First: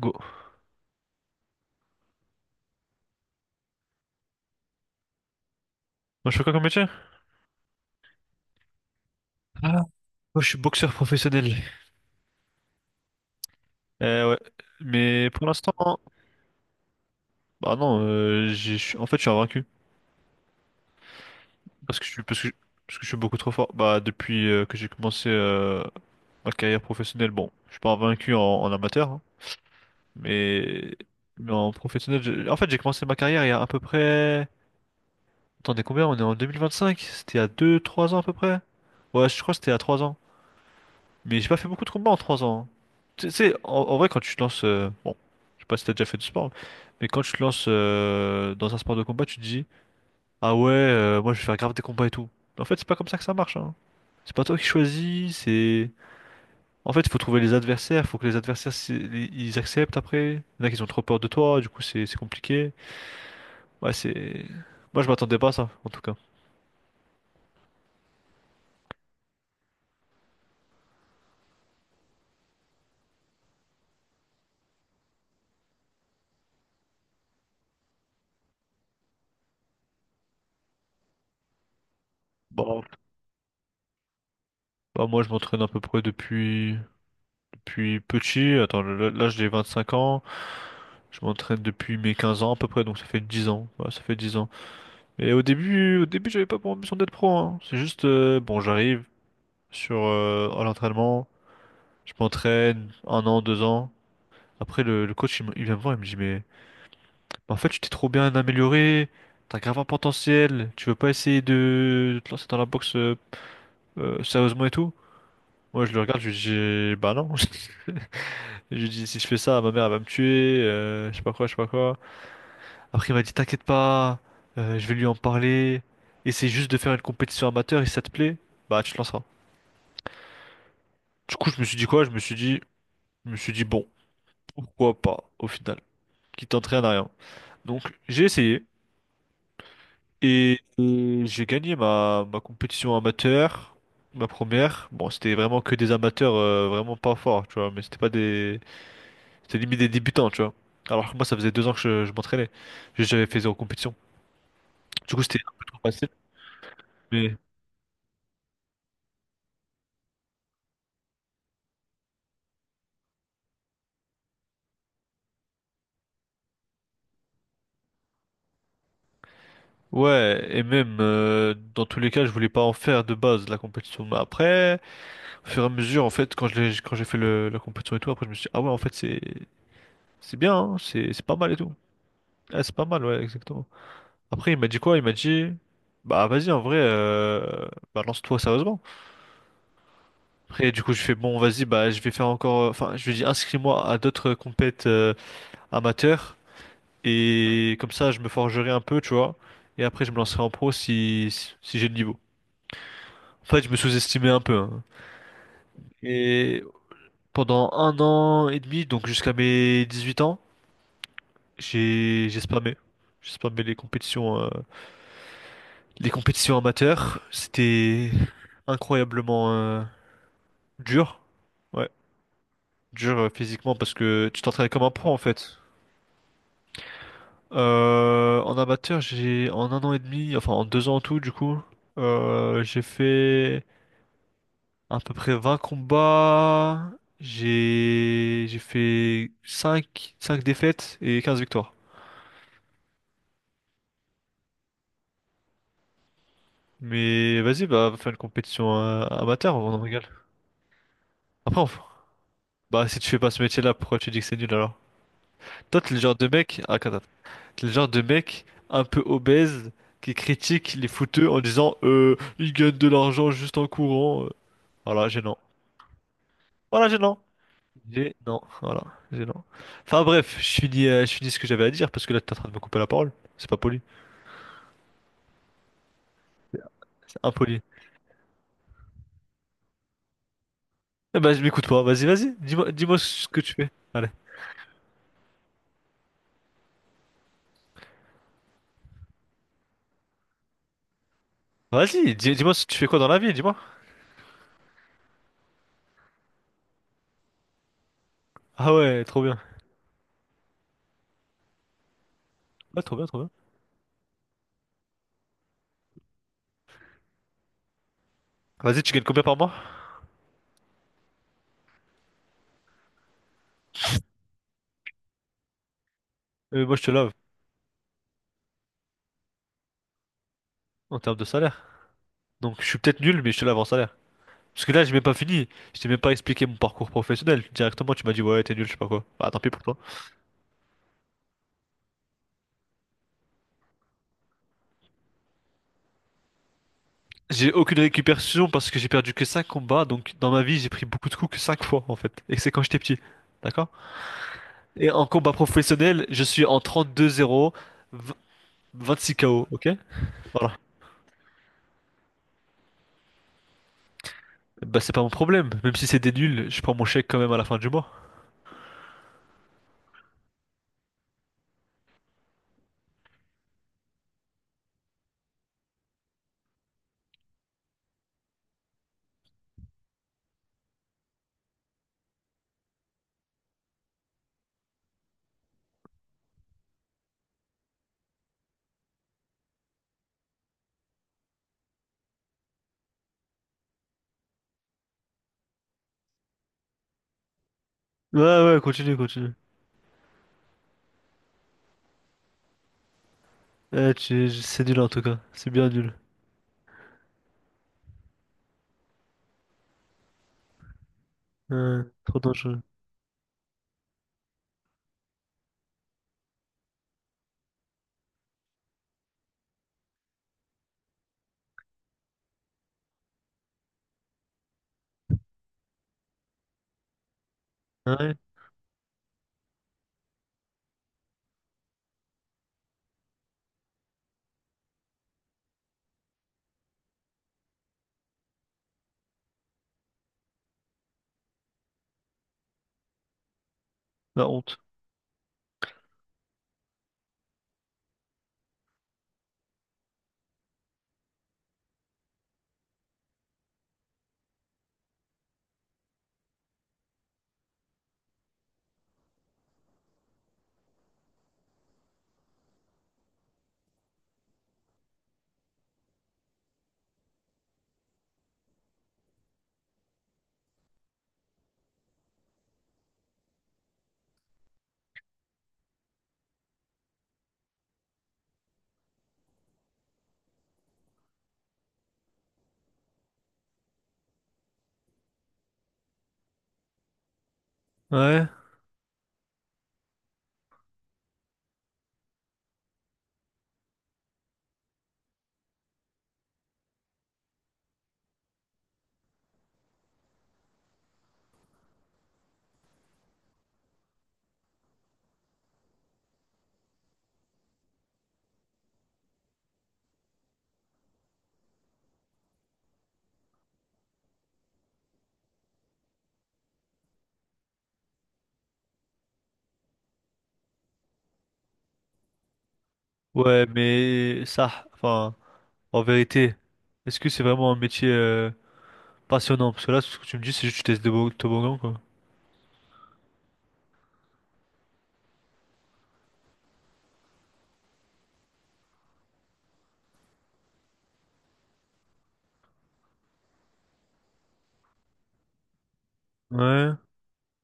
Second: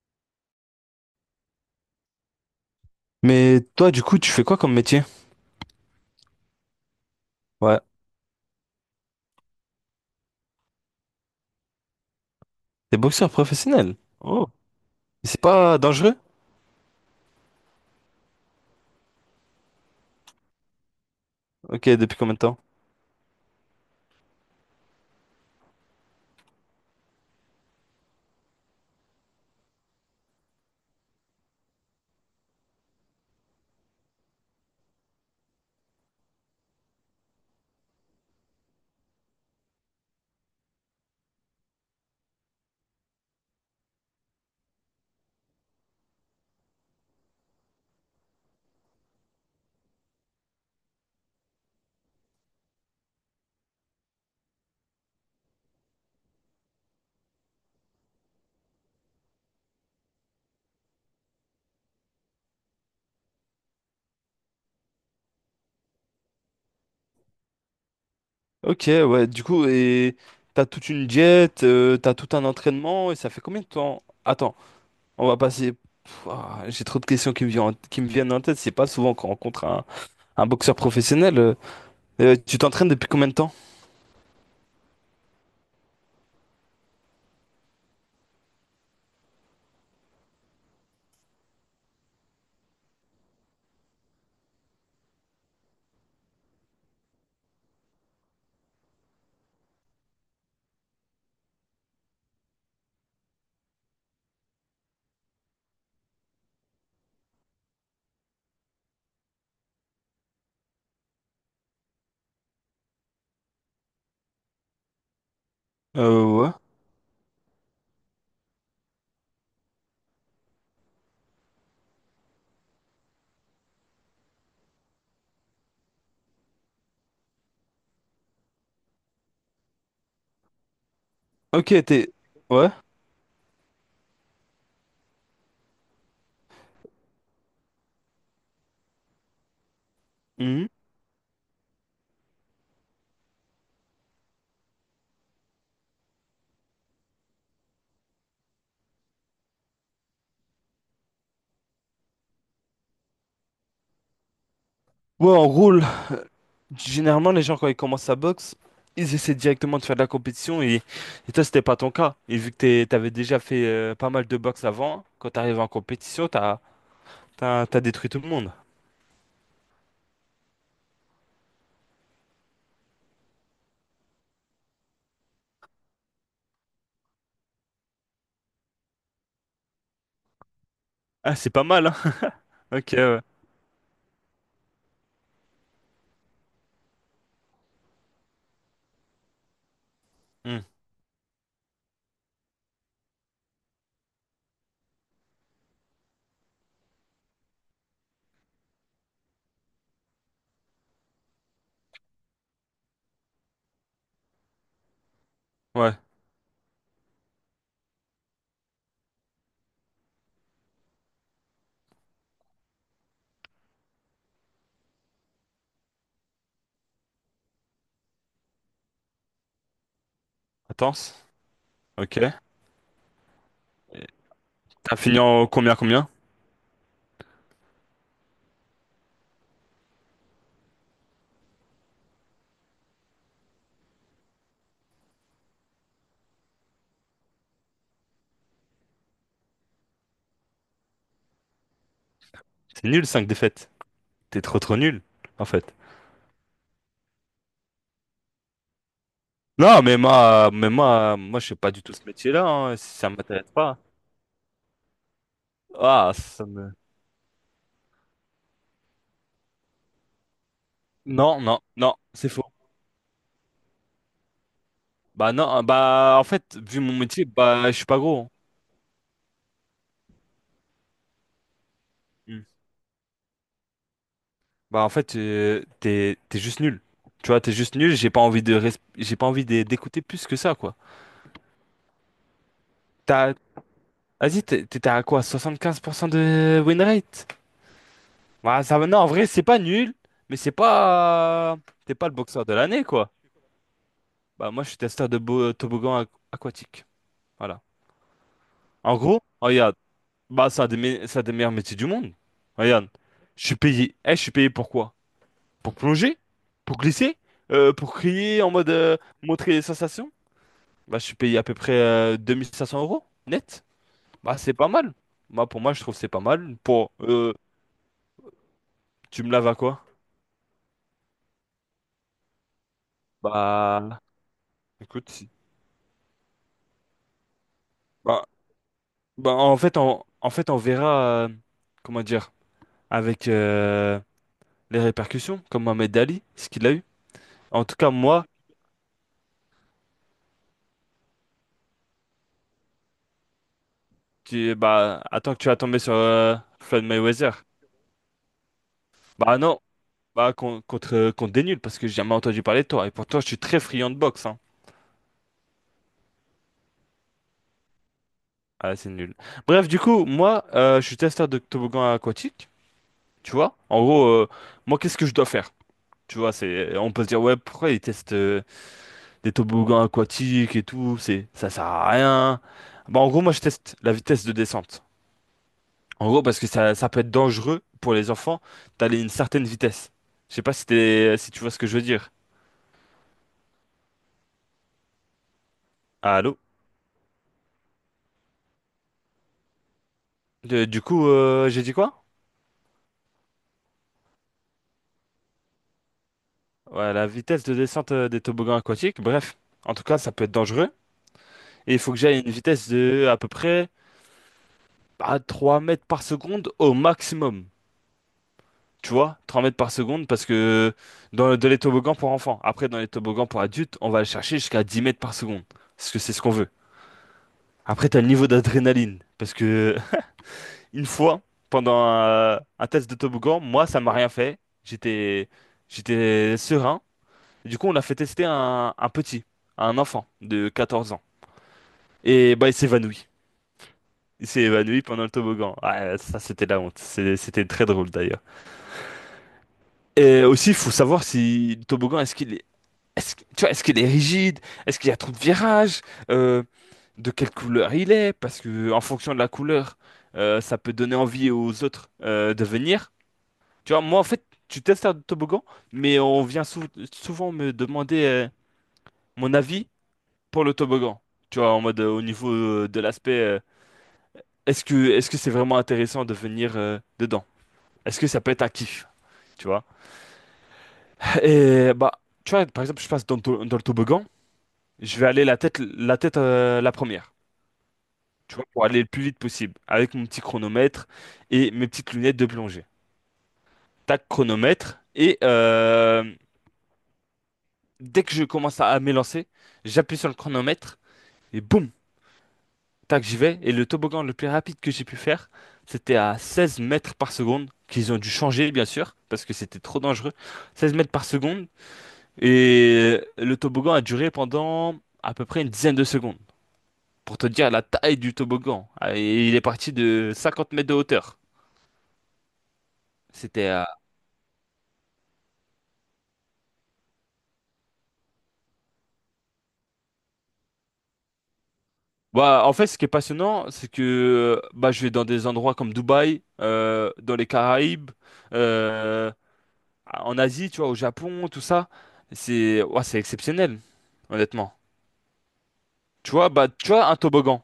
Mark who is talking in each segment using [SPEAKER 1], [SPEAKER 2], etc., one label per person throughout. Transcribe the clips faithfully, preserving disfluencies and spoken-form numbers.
[SPEAKER 1] Go.
[SPEAKER 2] Mais toi, du coup, tu fais quoi comme métier?
[SPEAKER 1] Moi, je fais quoi comme métier?
[SPEAKER 2] Ouais.
[SPEAKER 1] Ah. Moi, je suis boxeur professionnel.
[SPEAKER 2] T'es boxeur professionnel.
[SPEAKER 1] Euh, ouais.
[SPEAKER 2] Oh. Et
[SPEAKER 1] Mais
[SPEAKER 2] c'est
[SPEAKER 1] pour l'instant,
[SPEAKER 2] pas dangereux?
[SPEAKER 1] bah non, euh, j'ai- je suis- en fait, je suis invaincu.
[SPEAKER 2] Ok,
[SPEAKER 1] Parce que je
[SPEAKER 2] depuis
[SPEAKER 1] suis,
[SPEAKER 2] combien de
[SPEAKER 1] parce que je,
[SPEAKER 2] temps?
[SPEAKER 1] parce que je suis beaucoup trop fort. Bah, depuis euh, que j'ai commencé euh, ma carrière professionnelle, bon, je suis pas invaincu en, en amateur, hein, mais, mais en professionnel, je- en fait, j'ai commencé ma carrière il y a à peu près. Attendez, combien? On est en deux mille vingt-cinq? C'était il y a deux trois ans à peu près? Ouais, je crois que c'était à trois ans. Mais j'ai pas fait beaucoup de combats en trois ans, hein. Tu sais, en, en vrai, quand tu te lances. Euh, bon, je sais pas si t'as déjà fait du sport, mais quand tu te lances euh, dans un sport de combat, tu te dis, ah ouais, euh, moi je vais faire grave des combats et tout. Mais en fait, c'est pas comme ça que ça marche, hein. C'est pas toi qui choisis, c'est. En fait, il faut trouver les adversaires, faut que les adversaires c'est- ils acceptent après. Il y en a qui ont trop peur de toi, du coup c'est c'est compliqué. Ouais, c'est. Moi je m'attendais pas à ça, en tout cas.
[SPEAKER 2] Ok, ouais, du coup, et t'as toute une diète, euh, t'as tout un entraînement, et ça fait combien de temps? Attends, on va passer. Pff, ah, j'ai trop de questions qui me viennent, en- qui me viennent en tête. C'est pas souvent qu'on rencontre un, un boxeur professionnel. euh. Euh, tu
[SPEAKER 1] Bon.
[SPEAKER 2] t'entraînes depuis combien de temps?
[SPEAKER 1] Bah, moi je m'entraîne à peu près depuis depuis petit. Attends, là là, j'ai cinq ans. Je m'entraîne depuis mes quinze ans à peu près, donc ça fait dix ans. Ouais, ça fait dix ans. Mais au début, au début, j'avais pas pour ambition d'être pro, hein. C'est juste, euh, bon, j'arrive sur euh, à l'entraînement, je m'entraîne un an, deux ans. Après, le, le coach, il, me- il vient me voir, il me dit, mais, mais en fait, tu t'es trop bien amélioré, t'as grave un potentiel, tu veux pas essayer de, de te lancer dans la boxe euh, euh, sérieusement et tout? Moi, je le regarde,
[SPEAKER 2] Euh,
[SPEAKER 1] je
[SPEAKER 2] ouais.
[SPEAKER 1] lui dis, bah non. Je lui dis, si je fais ça, ma mère, elle va me tuer, euh, je sais pas quoi, je sais pas quoi. Après, il m'a dit, t'inquiète pas, euh, je vais lui en parler. Essaye juste de faire une compétition amateur et si ça te plaît, bah tu te lanceras. Du coup, je me
[SPEAKER 2] Ok,
[SPEAKER 1] suis dit quoi? Je
[SPEAKER 2] t'es.
[SPEAKER 1] me suis dit,
[SPEAKER 2] Ouais.
[SPEAKER 1] je me suis dit, bon, pourquoi pas au final, qui t'entraîne à rien. Donc, j'ai essayé et,
[SPEAKER 2] Mhm.
[SPEAKER 1] et j'ai gagné ma, ma compétition amateur, ma première. Bon, c'était vraiment que des amateurs, euh, vraiment pas forts, tu vois, mais c'était pas des, c'était limite des débutants, tu vois. Alors que moi, ça faisait deux ans que je, je m'entraînais. Juste, j'avais fait zéro compétition. Du coup,
[SPEAKER 2] Ouais,
[SPEAKER 1] c'était
[SPEAKER 2] en
[SPEAKER 1] un peu
[SPEAKER 2] gros,
[SPEAKER 1] trop facile,
[SPEAKER 2] généralement,
[SPEAKER 1] mais.
[SPEAKER 2] les gens, quand ils commencent à boxe, ils essaient directement de faire de la compétition et, et toi, c'était pas ton cas. Et vu que t'es- t'avais déjà fait euh, pas mal de boxe avant, quand t'arrives en compétition, t'as, t'as, t'as détruit tout le monde.
[SPEAKER 1] Ouais, et même euh, dans tous les cas, je voulais pas en faire de base la compétition. Mais après, au fur et à mesure, en fait, quand je l'ai- quand j'ai fait le, la compétition et tout, après je me suis dit, ah ouais, en fait, c'est c'est bien, hein, c'est c'est
[SPEAKER 2] Ah,
[SPEAKER 1] pas
[SPEAKER 2] c'est
[SPEAKER 1] mal et
[SPEAKER 2] pas
[SPEAKER 1] tout.
[SPEAKER 2] mal, hein?
[SPEAKER 1] Ah, c'est pas
[SPEAKER 2] Ok,
[SPEAKER 1] mal,
[SPEAKER 2] ouais.
[SPEAKER 1] ouais, exactement. Après, il m'a dit quoi? Il m'a dit, bah vas-y, en vrai, euh, bah lance-toi sérieusement.
[SPEAKER 2] Hmm.
[SPEAKER 1] Après, du coup, je fais bon, vas-y, bah je vais faire encore, enfin, je lui ai dit, inscris-moi à d'autres compètes euh, amateurs et comme ça, je me forgerai un peu, tu vois. Et après, je me lancerai en pro si si si j'ai le niveau. En fait, je me sous-estimais un peu, hein.
[SPEAKER 2] Ouais.
[SPEAKER 1] Et pendant un an et demi, donc jusqu'à mes dix-huit ans, j'ai j'ai spammé. J'ai spammé les compétitions, euh, les compétitions amateurs. C'était incroyablement euh,
[SPEAKER 2] Attends.
[SPEAKER 1] dur. Ouais,
[SPEAKER 2] Ok. Et
[SPEAKER 1] dur euh, physiquement parce que tu t'entraînes comme un
[SPEAKER 2] t'as
[SPEAKER 1] pro en
[SPEAKER 2] fini en
[SPEAKER 1] fait.
[SPEAKER 2] combien, combien?
[SPEAKER 1] Euh, en amateur, j'ai en un an et demi, enfin en deux ans en tout du coup, euh, j'ai fait à peu près vingt combats. J'ai j'ai fait cinq cinq défaites et quinze victoires.
[SPEAKER 2] C'est nul, cinq défaites. T'es trop, trop nul, en fait.
[SPEAKER 1] Mais vas-y, bah va faire une compétition euh, amateur, on en
[SPEAKER 2] Non, mais
[SPEAKER 1] régale.
[SPEAKER 2] moi, mais moi, moi, je fais
[SPEAKER 1] Après, on...
[SPEAKER 2] pas du tout ce métier-là, hein.
[SPEAKER 1] bah si tu
[SPEAKER 2] Ça
[SPEAKER 1] fais pas ce
[SPEAKER 2] m'intéresse
[SPEAKER 1] métier-là,
[SPEAKER 2] pas.
[SPEAKER 1] pourquoi tu dis que c'est nul alors? Toi, t'es le
[SPEAKER 2] Ah,
[SPEAKER 1] genre de
[SPEAKER 2] ça
[SPEAKER 1] mec,
[SPEAKER 2] me...
[SPEAKER 1] ah, attends, attends. T'es le genre de mec un peu obèse qui critique les fouteux en
[SPEAKER 2] Non, non,
[SPEAKER 1] disant
[SPEAKER 2] non,
[SPEAKER 1] euh,
[SPEAKER 2] c'est faux.
[SPEAKER 1] ils gagnent de l'argent juste en courant. Euh. Voilà,
[SPEAKER 2] Bah
[SPEAKER 1] gênant.
[SPEAKER 2] non, euh, bah en fait, vu
[SPEAKER 1] Voilà,
[SPEAKER 2] mon
[SPEAKER 1] gênant.
[SPEAKER 2] métier, bah je suis pas
[SPEAKER 1] G,
[SPEAKER 2] gros.
[SPEAKER 1] non, voilà, G, non. Enfin bref, je finis, euh, je finis ce que j'avais à dire parce que là t'es
[SPEAKER 2] Hein.
[SPEAKER 1] en
[SPEAKER 2] Mm.
[SPEAKER 1] train de me couper la parole. C'est pas poli,
[SPEAKER 2] Bah en fait, euh, t'es t'es juste nul.
[SPEAKER 1] c'est
[SPEAKER 2] Tu vois, t'es
[SPEAKER 1] impoli.
[SPEAKER 2] juste nul, j'ai pas envie de res- j'ai pas envie d'é- d'écouter plus que ça, quoi.
[SPEAKER 1] Eh ben je m'écoute pas, vas-y, vas-y, dis-moi, dis-moi ce
[SPEAKER 2] T'as
[SPEAKER 1] que tu fais. Allez,
[SPEAKER 2] Vas-y, t'es- t'étais à quoi? soixante-quinze pour cent de win rate? Bah ça va- non, en vrai, c'est pas nul, mais c'est pas t'es pas
[SPEAKER 1] vas-y,
[SPEAKER 2] le
[SPEAKER 1] dis,
[SPEAKER 2] boxeur
[SPEAKER 1] moi
[SPEAKER 2] de
[SPEAKER 1] ce que tu
[SPEAKER 2] l'année,
[SPEAKER 1] fais quoi dans
[SPEAKER 2] quoi.
[SPEAKER 1] la vie, dis-moi.
[SPEAKER 2] Bah moi, je suis testeur de bo- toboggan aqu- aquatique. Voilà.
[SPEAKER 1] Ah
[SPEAKER 2] En
[SPEAKER 1] ouais,
[SPEAKER 2] gros,
[SPEAKER 1] trop bien.
[SPEAKER 2] oh, regarde, bah ça a des, me- ça a des meilleurs métiers du monde.
[SPEAKER 1] Ouais,
[SPEAKER 2] Regarde,
[SPEAKER 1] trop bien, trop bien.
[SPEAKER 2] je suis payé. Eh, je suis payé pourquoi? Pour plonger? Pour glisser? Euh, pour crier en mode
[SPEAKER 1] Vas-y, tu
[SPEAKER 2] euh,
[SPEAKER 1] gagnes combien par mois?
[SPEAKER 2] montrer les sensations? Bah, je suis payé à peu près euh, deux mille cinq cents euros net. Bah, c'est pas mal. Bah, pour moi, je trouve que c'est pas mal.
[SPEAKER 1] Euh, moi je te
[SPEAKER 2] Pour,
[SPEAKER 1] lave
[SPEAKER 2] euh, tu me laves à quoi?
[SPEAKER 1] en termes de salaire. Donc je suis peut-être nul, mais je te lave en salaire.
[SPEAKER 2] Bah,
[SPEAKER 1] Parce que là j'ai même
[SPEAKER 2] écoute,
[SPEAKER 1] pas
[SPEAKER 2] si-
[SPEAKER 1] fini, je t'ai même pas expliqué mon parcours professionnel. Directement tu m'as dit
[SPEAKER 2] bah,
[SPEAKER 1] ouais t'es nul, je sais pas quoi. Bah
[SPEAKER 2] bah,
[SPEAKER 1] tant pis
[SPEAKER 2] en
[SPEAKER 1] pour toi.
[SPEAKER 2] fait, on, en fait, on verra, euh, comment dire, avec euh, les répercussions, comme Mohamed Ali, ce qu'il a eu.
[SPEAKER 1] J'ai
[SPEAKER 2] En tout
[SPEAKER 1] aucune
[SPEAKER 2] cas, moi,
[SPEAKER 1] récupération parce que j'ai perdu que cinq combats, donc dans ma vie j'ai pris beaucoup de coups que cinq fois en fait, et que c'est quand j'étais petit, d'accord?
[SPEAKER 2] tu,
[SPEAKER 1] Et
[SPEAKER 2] bah,
[SPEAKER 1] en combat
[SPEAKER 2] attends que tu vas tomber sur
[SPEAKER 1] professionnel, je
[SPEAKER 2] euh,
[SPEAKER 1] suis en
[SPEAKER 2] Floyd
[SPEAKER 1] trente deux
[SPEAKER 2] Mayweather.
[SPEAKER 1] zéro v- vingt-six
[SPEAKER 2] Bah
[SPEAKER 1] K O,
[SPEAKER 2] non,
[SPEAKER 1] ok?
[SPEAKER 2] bah,
[SPEAKER 1] Voilà.
[SPEAKER 2] contre, contre, contre des nuls, parce que j'ai jamais entendu parler de toi. Et pourtant, je suis très friand de boxe, hein.
[SPEAKER 1] Bah c'est pas mon problème, même si c'est des nuls, je prends mon chèque quand même à la fin du mois.
[SPEAKER 2] Ah, c'est nul. Bref, du coup, moi, euh, je suis testeur de toboggan aquatique, tu vois. En gros, euh, moi, qu'est-ce que je dois faire? Tu vois, c'est, on peut se dire, ouais, pourquoi ils testent euh, des toboggans aquatiques et tout, c'est, ça sert à rien. Bah, en gros, moi, je teste la vitesse de descente. En gros, parce que ça, ça peut être dangereux pour les enfants d'aller à une certaine vitesse. Je sais pas si t'es- si tu vois ce que je veux dire. Allô?
[SPEAKER 1] Ouais ouais, continue, continue.
[SPEAKER 2] Euh, Du coup, euh, j'ai dit quoi?
[SPEAKER 1] Eh, tu- c'est nul en tout cas, c'est bien nul.
[SPEAKER 2] Ouais, la vitesse de descente euh, des toboggans aquatiques, bref, en tout cas, ça peut être dangereux. Et il
[SPEAKER 1] Ouais,
[SPEAKER 2] faut que j'aille
[SPEAKER 1] trop
[SPEAKER 2] à une
[SPEAKER 1] dangereux.
[SPEAKER 2] vitesse de à peu près à trois mètres par seconde au maximum. Tu vois, trois mètres par seconde, parce que dans le- de les toboggans pour enfants. Après, dans les toboggans pour adultes, on va aller chercher jusqu'à dix mètres par seconde. Parce que c'est ce qu'on veut. Après,
[SPEAKER 1] Ah
[SPEAKER 2] t'as le
[SPEAKER 1] ouais,
[SPEAKER 2] niveau d'adrénaline. Parce que une fois, pendant un, un test de toboggan, moi, ça m'a rien fait. J'étais, j'étais serein. Du coup, on a fait tester un, un petit, un enfant de quatorze ans. Et bah, il s'évanouit.
[SPEAKER 1] la
[SPEAKER 2] Il s'est
[SPEAKER 1] honte.
[SPEAKER 2] évanoui pendant le toboggan. Ah, ça, c'était la honte. C'est- C'était très drôle d'ailleurs. Et aussi, il faut savoir si le toboggan, est-ce qu'il est, est-ce, que- tu vois, est-ce qu'il est rigide? Est-ce qu'il y a trop de virages? Euh, de quelle couleur il est? Parce que en fonction de la couleur, euh, ça peut donner envie aux autres euh, de venir. Tu vois, moi, en fait, tu testes un toboggan, mais on vient sou- souvent me demander euh, mon avis pour le toboggan. Tu vois, en mode euh, au niveau euh, de l'aspect euh, est-ce que est-ce que c'est vraiment intéressant de venir euh, dedans? Est-ce que ça peut être un kiff? Tu vois? Et bah, tu vois, par exemple, je passe dans, le to- dans le toboggan, je vais aller la tête la tête euh, la première,
[SPEAKER 1] Ouais,
[SPEAKER 2] tu vois, pour aller le plus vite possible, avec mon petit chronomètre et mes petites lunettes de plongée. Tac, chronomètre, et euh, dès que je commence à, à m'élancer, j'appuie sur le chronomètre, et boum! Tac, j'y vais. Et le toboggan le plus rapide que j'ai pu faire, c'était à seize mètres par seconde, qu'ils ont dû changer, bien sûr, parce que c'était trop dangereux. seize mètres par seconde. Et le toboggan a duré pendant à peu près une dizaine de secondes. Pour te dire la taille du toboggan. Ah, et il est parti de cinquante mètres de hauteur.
[SPEAKER 1] ouais,
[SPEAKER 2] C'était. Euh,
[SPEAKER 1] mais ça, enfin, en vérité, est-ce que c'est vraiment un métier... euh, passionnant, parce que là, ce que tu me dis, c'est juste que tu testes des bo- toboggans, quoi.
[SPEAKER 2] Bah, en fait, ce qui est passionnant, c'est que euh, bah, je vais dans des endroits comme Dubaï, euh, dans les Caraïbes. euh, Ah, en Asie, tu vois, au Japon, tout ça, c'est ouah, c'est exceptionnel, honnêtement. Tu vois, bah, tu
[SPEAKER 1] Ouais,
[SPEAKER 2] vois, un toboggan,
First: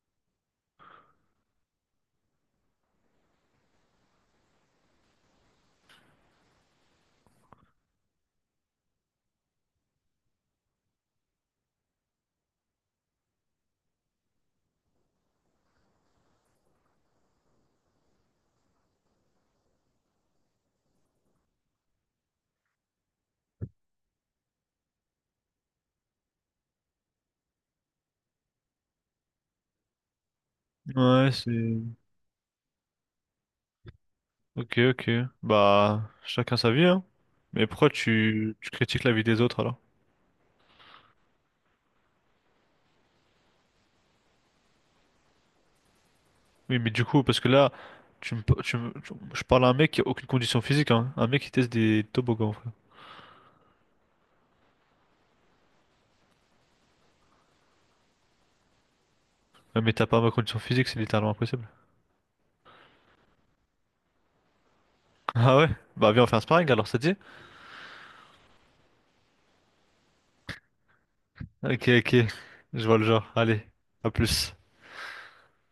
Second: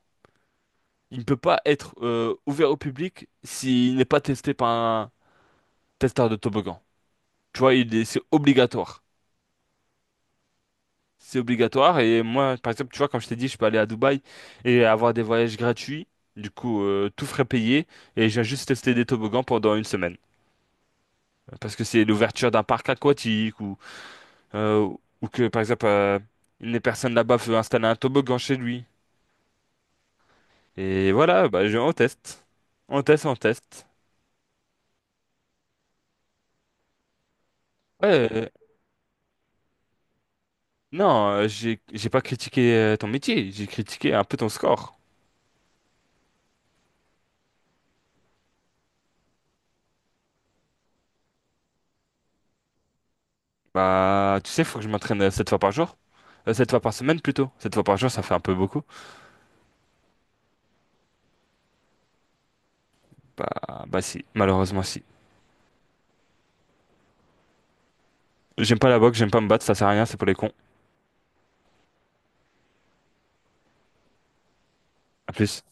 [SPEAKER 2] il ne peut pas être euh, ouvert au public s'il n'est pas testé par un testeur de toboggan. Tu vois, il est- c'est obligatoire. C'est obligatoire. Et moi, par exemple, tu vois, comme je t'ai dit, je peux aller à Dubaï et avoir des voyages gratuits. Du coup, euh, tout frais payé. Et j'ai juste testé des toboggans pendant une semaine. Parce que c'est l'ouverture d'un parc aquatique ou, euh, ou que, par exemple, euh, une personne là-bas veut installer un toboggan chez lui. Et
[SPEAKER 1] ouais,
[SPEAKER 2] voilà,
[SPEAKER 1] c'est...
[SPEAKER 2] bah, je, on teste. On teste, on teste.
[SPEAKER 1] Ok, ok. Bah, chacun sa vie, hein. Mais pourquoi
[SPEAKER 2] Ouais, euh,
[SPEAKER 1] tu, tu critiques la vie des autres, alors?
[SPEAKER 2] non, euh, j'ai, j'ai pas critiqué euh, ton métier, j'ai critiqué un peu ton score.
[SPEAKER 1] Oui, mais du coup, parce que là, tu me, pa- tu me- tu- je parle à un mec qui a aucune condition physique, hein. Un mec qui teste des toboggans, frère.
[SPEAKER 2] Bah, tu sais, faut que je m'entraîne euh, sept fois par jour. Euh, sept fois par semaine plutôt. Sept fois par jour, ça fait un peu beaucoup.
[SPEAKER 1] Ouais, mais t'as pas ma condition physique, c'est littéralement impossible.
[SPEAKER 2] Bah, bah si, malheureusement si.
[SPEAKER 1] Ah ouais? Bah, viens, on fait un sparring, alors, ça te dit?
[SPEAKER 2] J'aime pas la boxe, j'aime pas me battre, ça sert à rien, c'est pour les cons.
[SPEAKER 1] Ok, ok. Je vois le genre. Allez, à plus.
[SPEAKER 2] À plus.